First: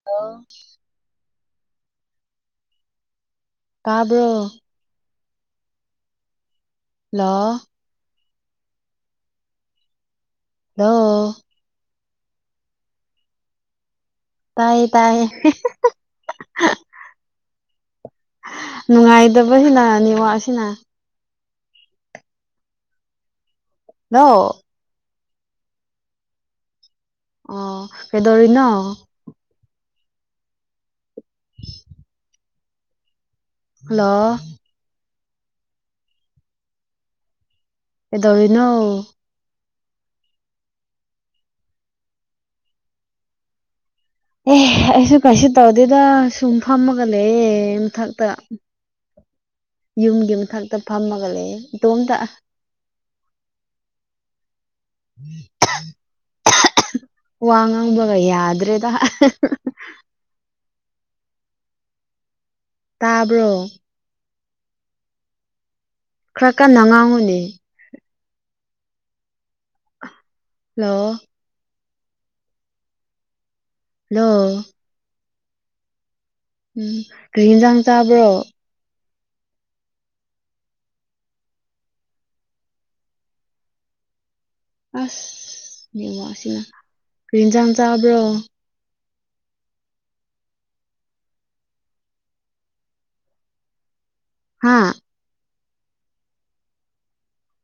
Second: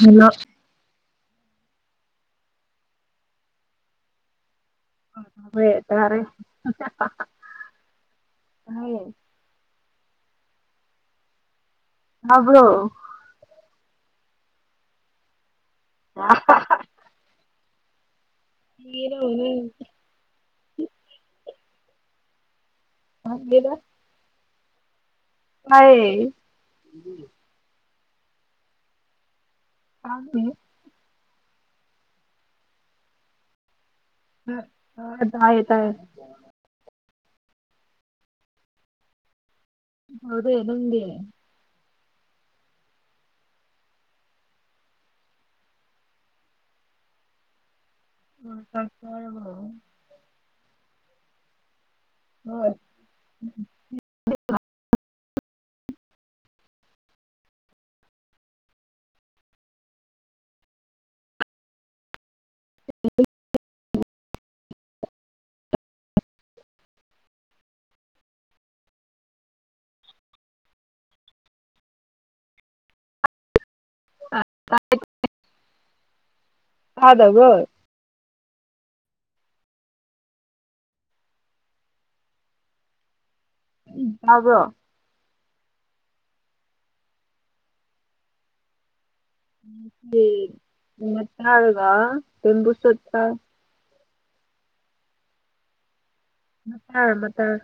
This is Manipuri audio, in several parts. ꯍꯜꯂꯣ ꯇꯥꯕ꯭ꯔꯣ ꯍꯣꯏ ꯇꯔꯦ ꯍꯜꯂꯣ ꯍꯥꯏ ꯍꯂꯣ ꯍꯥꯕ꯭ꯔꯣ ꯇꯥꯏꯌꯦ ꯇꯥꯏꯌꯦ [unintelligible] ꯅꯨꯡꯉꯥꯏꯇꯕꯁꯤꯅ ꯇꯥꯏꯌꯦ ꯅꯤꯋꯠꯁꯤꯅ [unintelligible] ꯍꯜꯂꯣ ꯍꯥꯏ ꯑꯣ ꯀꯗꯧꯔꯤꯅꯣ ꯈꯪꯗꯦ [unintelligible] ꯍꯜꯂꯣ [unintelligible] ꯀꯩꯗꯧꯔꯤꯅꯣ ꯇꯧꯗꯦ ꯅꯪꯗꯤ ꯑꯦ ꯑꯩꯁꯨ ꯀꯩꯁꯨ ꯇꯧꯗꯦꯗ ꯁꯨꯝ ꯐꯝꯃꯒ ꯂꯩꯌꯦ ꯃꯊꯛꯇ ꯂꯣꯏꯔꯕꯣ ꯌꯨꯝꯒꯤ ꯃꯊꯛꯇ ꯐꯝꯃꯒ ꯂꯩꯌꯦ ꯏꯇꯣꯝꯇ ꯍꯣꯏ [unintelligible] [unintelligible] ꯋꯥꯉꯪꯕꯒ ꯌꯥꯗ꯭ꯔꯦꯗ ꯇꯥꯕ꯭ꯔꯣ ꯈꯔ ꯀꯟꯅ ꯉꯥꯡꯉꯨꯅꯦ ꯍꯜꯂꯣ ꯍꯜꯂꯣ ꯎꯝ ꯇꯥꯗꯕ꯭ꯔꯣ ꯀꯩꯍꯤꯖꯥꯡ ꯆꯥꯕ꯭ꯔꯣ ꯎꯝ ꯑꯁ ꯅꯦꯋꯥꯛ ꯁꯤꯅ ꯀꯩꯖꯥꯡ ꯆꯕ꯭ꯔꯣ [unintelligible] ꯍꯥꯥ ꯃꯇꯥꯔ ꯃꯇꯥꯔ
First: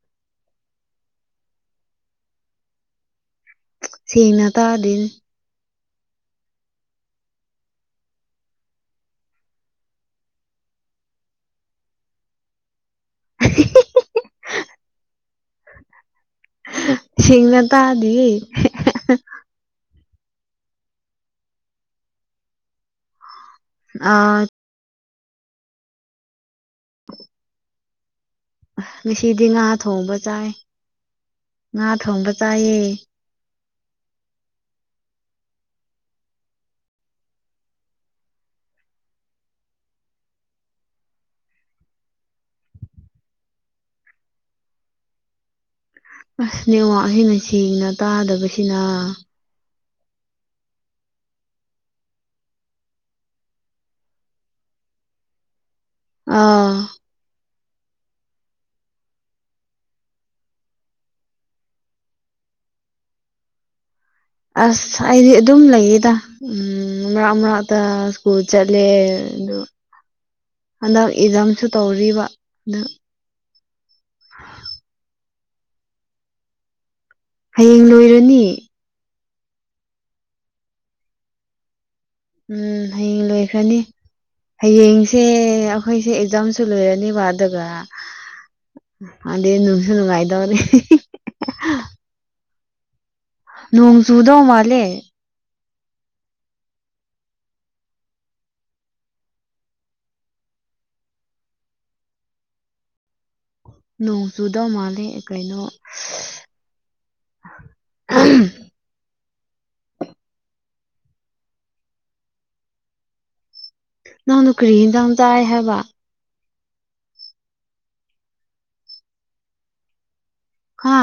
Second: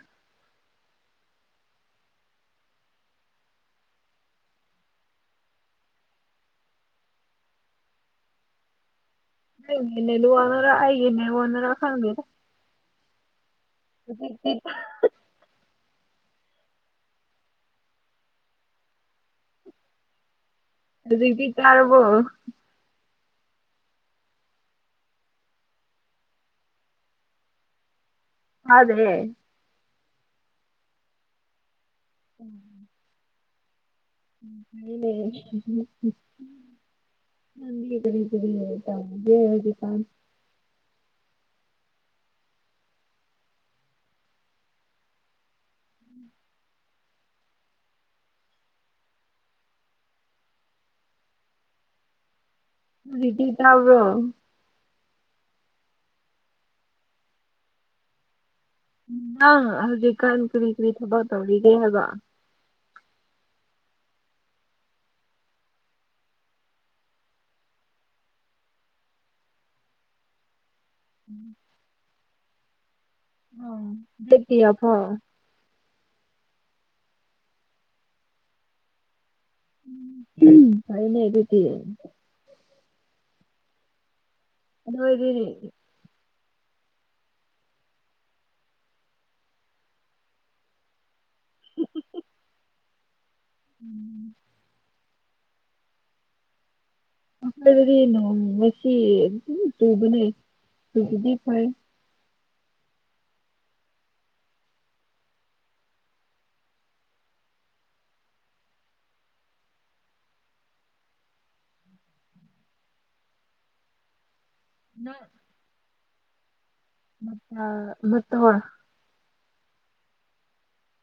ꯁꯦꯡꯅ ꯇꯥꯗꯦꯅꯦ ꯅꯪꯒꯤ ꯅꯦꯋꯥꯛꯅꯔ ꯑꯩꯒꯤ ꯅꯦꯋꯥꯛꯅꯔ ꯈꯪꯗꯦꯗ [inaudible] [unintelligible] ꯁꯦꯡꯅ ꯇꯥꯗꯌꯦ ꯑꯗꯨꯗꯤ ꯇꯥꯔꯕꯣ ꯑꯥ ꯇꯥꯗ꯭ꯔꯦ ꯉꯁꯤꯗꯤ ꯉꯥ ꯊꯣꯡꯕ ꯆꯥꯏ ꯉꯥ ꯊꯣꯡꯕ ꯆꯥꯏꯌꯦ [unintelligible] ꯉꯗꯤ ꯀꯔꯤ ꯀꯔꯤ ꯇꯒꯖꯤ ꯀꯝ ꯑꯁ ꯅꯦꯠꯋꯥꯛꯁꯤꯅ ꯁꯦꯡꯅ ꯇꯥꯗꯕꯁꯤꯅ ꯗꯤ ꯇꯕ꯭ꯔꯣ ꯑꯥ ꯑꯥ ꯍꯧꯖꯤꯛ ꯀꯅ ꯀꯔꯤ ꯀꯔꯤ ꯊꯕꯛ ꯇꯧꯔꯤꯒ ꯍꯥꯏꯕ ꯑꯁ ꯑꯩꯗꯤ ꯑꯗꯨꯝ ꯂꯩꯌꯦꯗ ꯎꯝ ꯃꯔꯛ ꯃꯔꯛꯇ ꯁ꯭ꯀꯨꯜ ꯆꯠꯂꯦ [unintelligible] [inaudible] ꯍꯟꯗꯛ ꯏꯔꯥꯡꯁꯨ ꯇꯧꯔꯤꯕ ꯑꯗ [unintelligible] ꯍꯌꯦꯡ ꯂꯣꯏꯔꯅꯤ ꯀꯥꯏꯅꯦꯗꯤꯗꯤ ꯎꯝ ꯍꯌꯦꯡ ꯂꯣꯏꯈ꯭ꯔꯅꯤ ꯍꯌꯦꯡꯁꯦ ꯅꯣꯏꯗꯤ ꯑꯩꯈꯣꯏꯁꯦ ꯏꯛꯖꯥꯝ [unintelligible] ꯂꯣꯏꯔꯅꯤ ꯑꯗꯨꯒ ꯑꯗ ꯅꯨꯡꯁꯨꯅꯨꯡꯉꯥꯏ ꯇꯧꯅ ꯅꯣꯡꯆꯨꯗꯣ ꯃꯥꯂꯦ ꯑꯥ ꯑꯗꯨꯗꯤ ꯅꯣꯡ ꯉꯁꯤ ꯑꯗꯨꯝ ꯆꯨꯕꯅꯦ ꯇꯁꯤꯗꯤ ꯐꯥꯏ ꯅꯣꯡ ꯆꯨꯗꯧ ꯃꯥꯜꯂꯦ ꯀꯩꯅꯣ ꯑꯝ ꯅꯪꯗꯣ ꯀꯔꯤ ꯍꯤꯖꯥꯡ ꯆꯥꯏ ꯍꯥꯏꯕ ꯃꯇꯥ ꯃꯠ ꯍꯣ ꯍꯥ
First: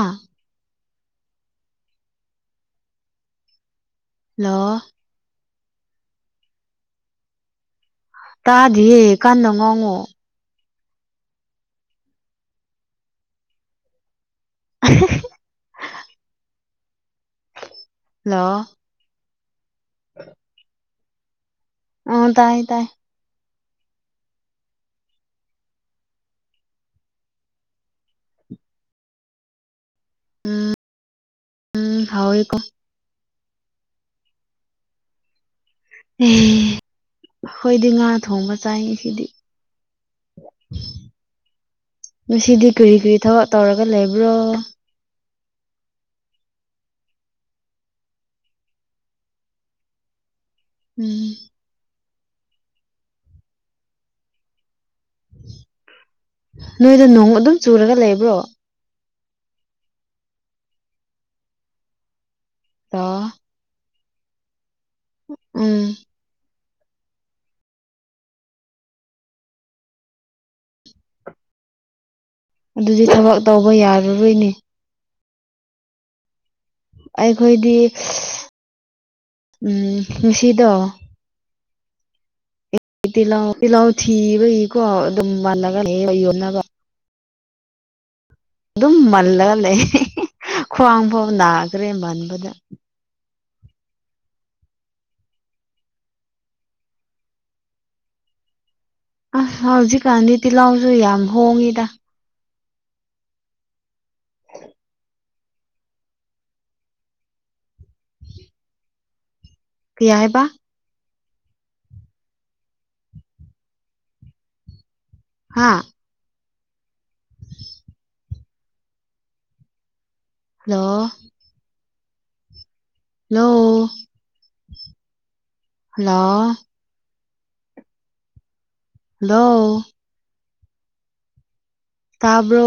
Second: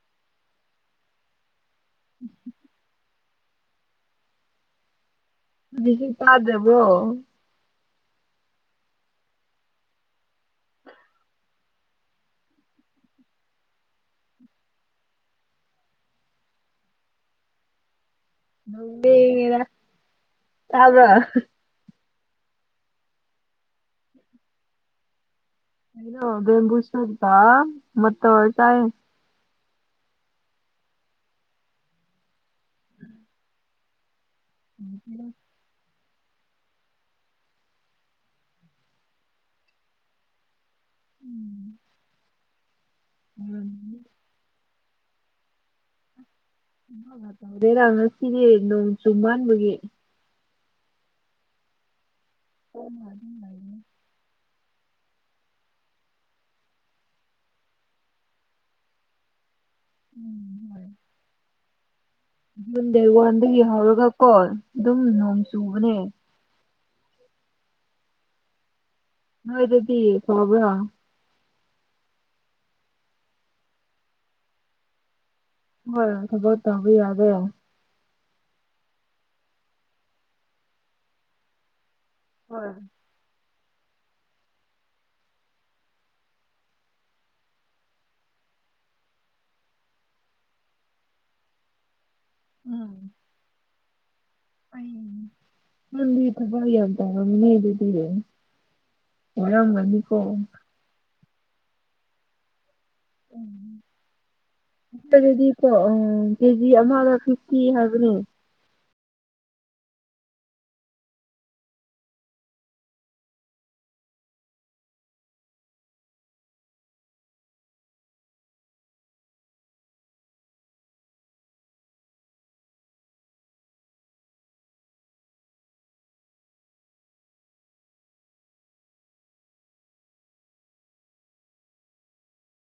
[inaudible] ꯂꯣ ꯖꯤꯁꯤ ꯇꯥꯗ꯭ꯔꯕꯣ ꯇꯥꯗꯤꯌꯦ ꯀꯥꯟꯅ ꯉꯥꯡꯉꯣ ꯑꯍꯤ ꯍꯤ ꯅꯨꯡꯗꯤꯒꯤꯗ꯭ꯔꯥ [inaudible] ꯇꯥꯕ꯭ꯔ ꯑ ꯇꯥꯏ ꯇꯥꯏ ꯀꯩꯅꯣ ꯕꯦꯝꯕꯨ ꯁꯨꯠꯀ ꯃ ꯇꯧꯔ ꯆꯥꯔꯦ ꯎꯝ ꯎꯝ ꯍꯥꯎꯏꯀꯣ [unintelligible] ꯑꯦ ꯍꯣꯏꯗꯤ ꯉꯥ ꯊꯣꯡꯕ ꯆꯥꯏ ꯉꯁꯤꯗꯤ ꯎꯝ ꯉꯁꯤꯗꯤ ꯀ꯭ꯔꯤ ꯀ꯭ꯔꯤ ꯊꯕꯛ ꯇꯧꯔꯒ ꯂꯩꯕ꯭ꯔꯣ ꯇꯧꯗꯦꯗꯥ ꯉꯁꯤꯗꯤ ꯅꯣꯡ ꯆꯨꯃꯥꯟꯕꯒꯤ ꯎꯝ [unintelligible] ꯅꯣꯏꯗ ꯅꯣꯡ ꯑꯗꯨꯝ ꯆꯨꯔꯒ ꯂꯩꯕ꯭ꯔꯣ ꯎꯝ ꯍꯣꯏ ꯖꯨꯟ ꯗꯦꯠ ꯂꯣ ꯋꯥꯟꯗꯒꯤ ꯍꯧꯔꯒꯀꯣ ꯑꯗꯨꯝ ꯅꯣꯡ ꯎꯝ ꯆꯨꯕꯅꯦ ꯅꯣꯏꯗꯗꯤ ꯐꯕ꯭ꯔꯥ ꯑꯗꯨꯗꯤ ꯊꯕꯛ ꯇꯧꯕ ꯌꯥꯔꯔꯣꯏꯅꯦ ꯍꯣꯏ ꯊꯕꯛ ꯇꯧꯕ ꯌꯥꯗꯦ ꯑꯩꯈꯣꯏꯗꯤ ꯎꯝ ꯉꯥꯁꯤꯗꯣ ꯍꯣꯏ ꯇꯤꯜꯍꯥꯎ ꯇꯤꯜꯍꯥꯎ ꯊꯤꯕꯒꯤꯀꯣ ꯑꯗꯨꯝ ꯃꯥꯟꯅꯒ ꯂꯩꯌꯦ ꯂꯩ ꯌꯣꯟꯅꯕ ꯑꯗꯨꯝ ꯃꯜꯂꯒ ꯂꯩ ꯈ꯭ꯋꯥꯡ ꯐꯩ ꯅꯥꯈ꯭ꯔꯦ ꯃꯟ ꯑꯝ ꯅꯪꯗꯤ ꯊꯕꯛ ꯌꯥꯝ ꯇꯧꯔꯝꯃꯤꯅꯦ ꯗꯨꯗꯤ ꯑꯥꯏ ꯍꯥꯎꯖꯤꯛꯀꯥꯟꯗꯤ ꯇꯤꯜꯍꯧꯁꯨ ꯌꯥꯝ ꯍꯣꯡꯉꯤꯗ ꯑꯗꯨꯗꯤ ꯀꯣ ꯎꯝ ꯀꯦꯖꯤ ꯑꯃꯒ ꯐꯤꯐꯇꯤ ꯍꯥꯏꯕꯅꯦ ꯀꯩ ꯍꯥꯏꯕ ꯍꯥꯥ ꯍꯜꯂꯣ ꯂꯣ ꯍꯜꯂꯣ ꯍꯜꯂꯣ ꯇꯥꯕ꯭ꯔꯣ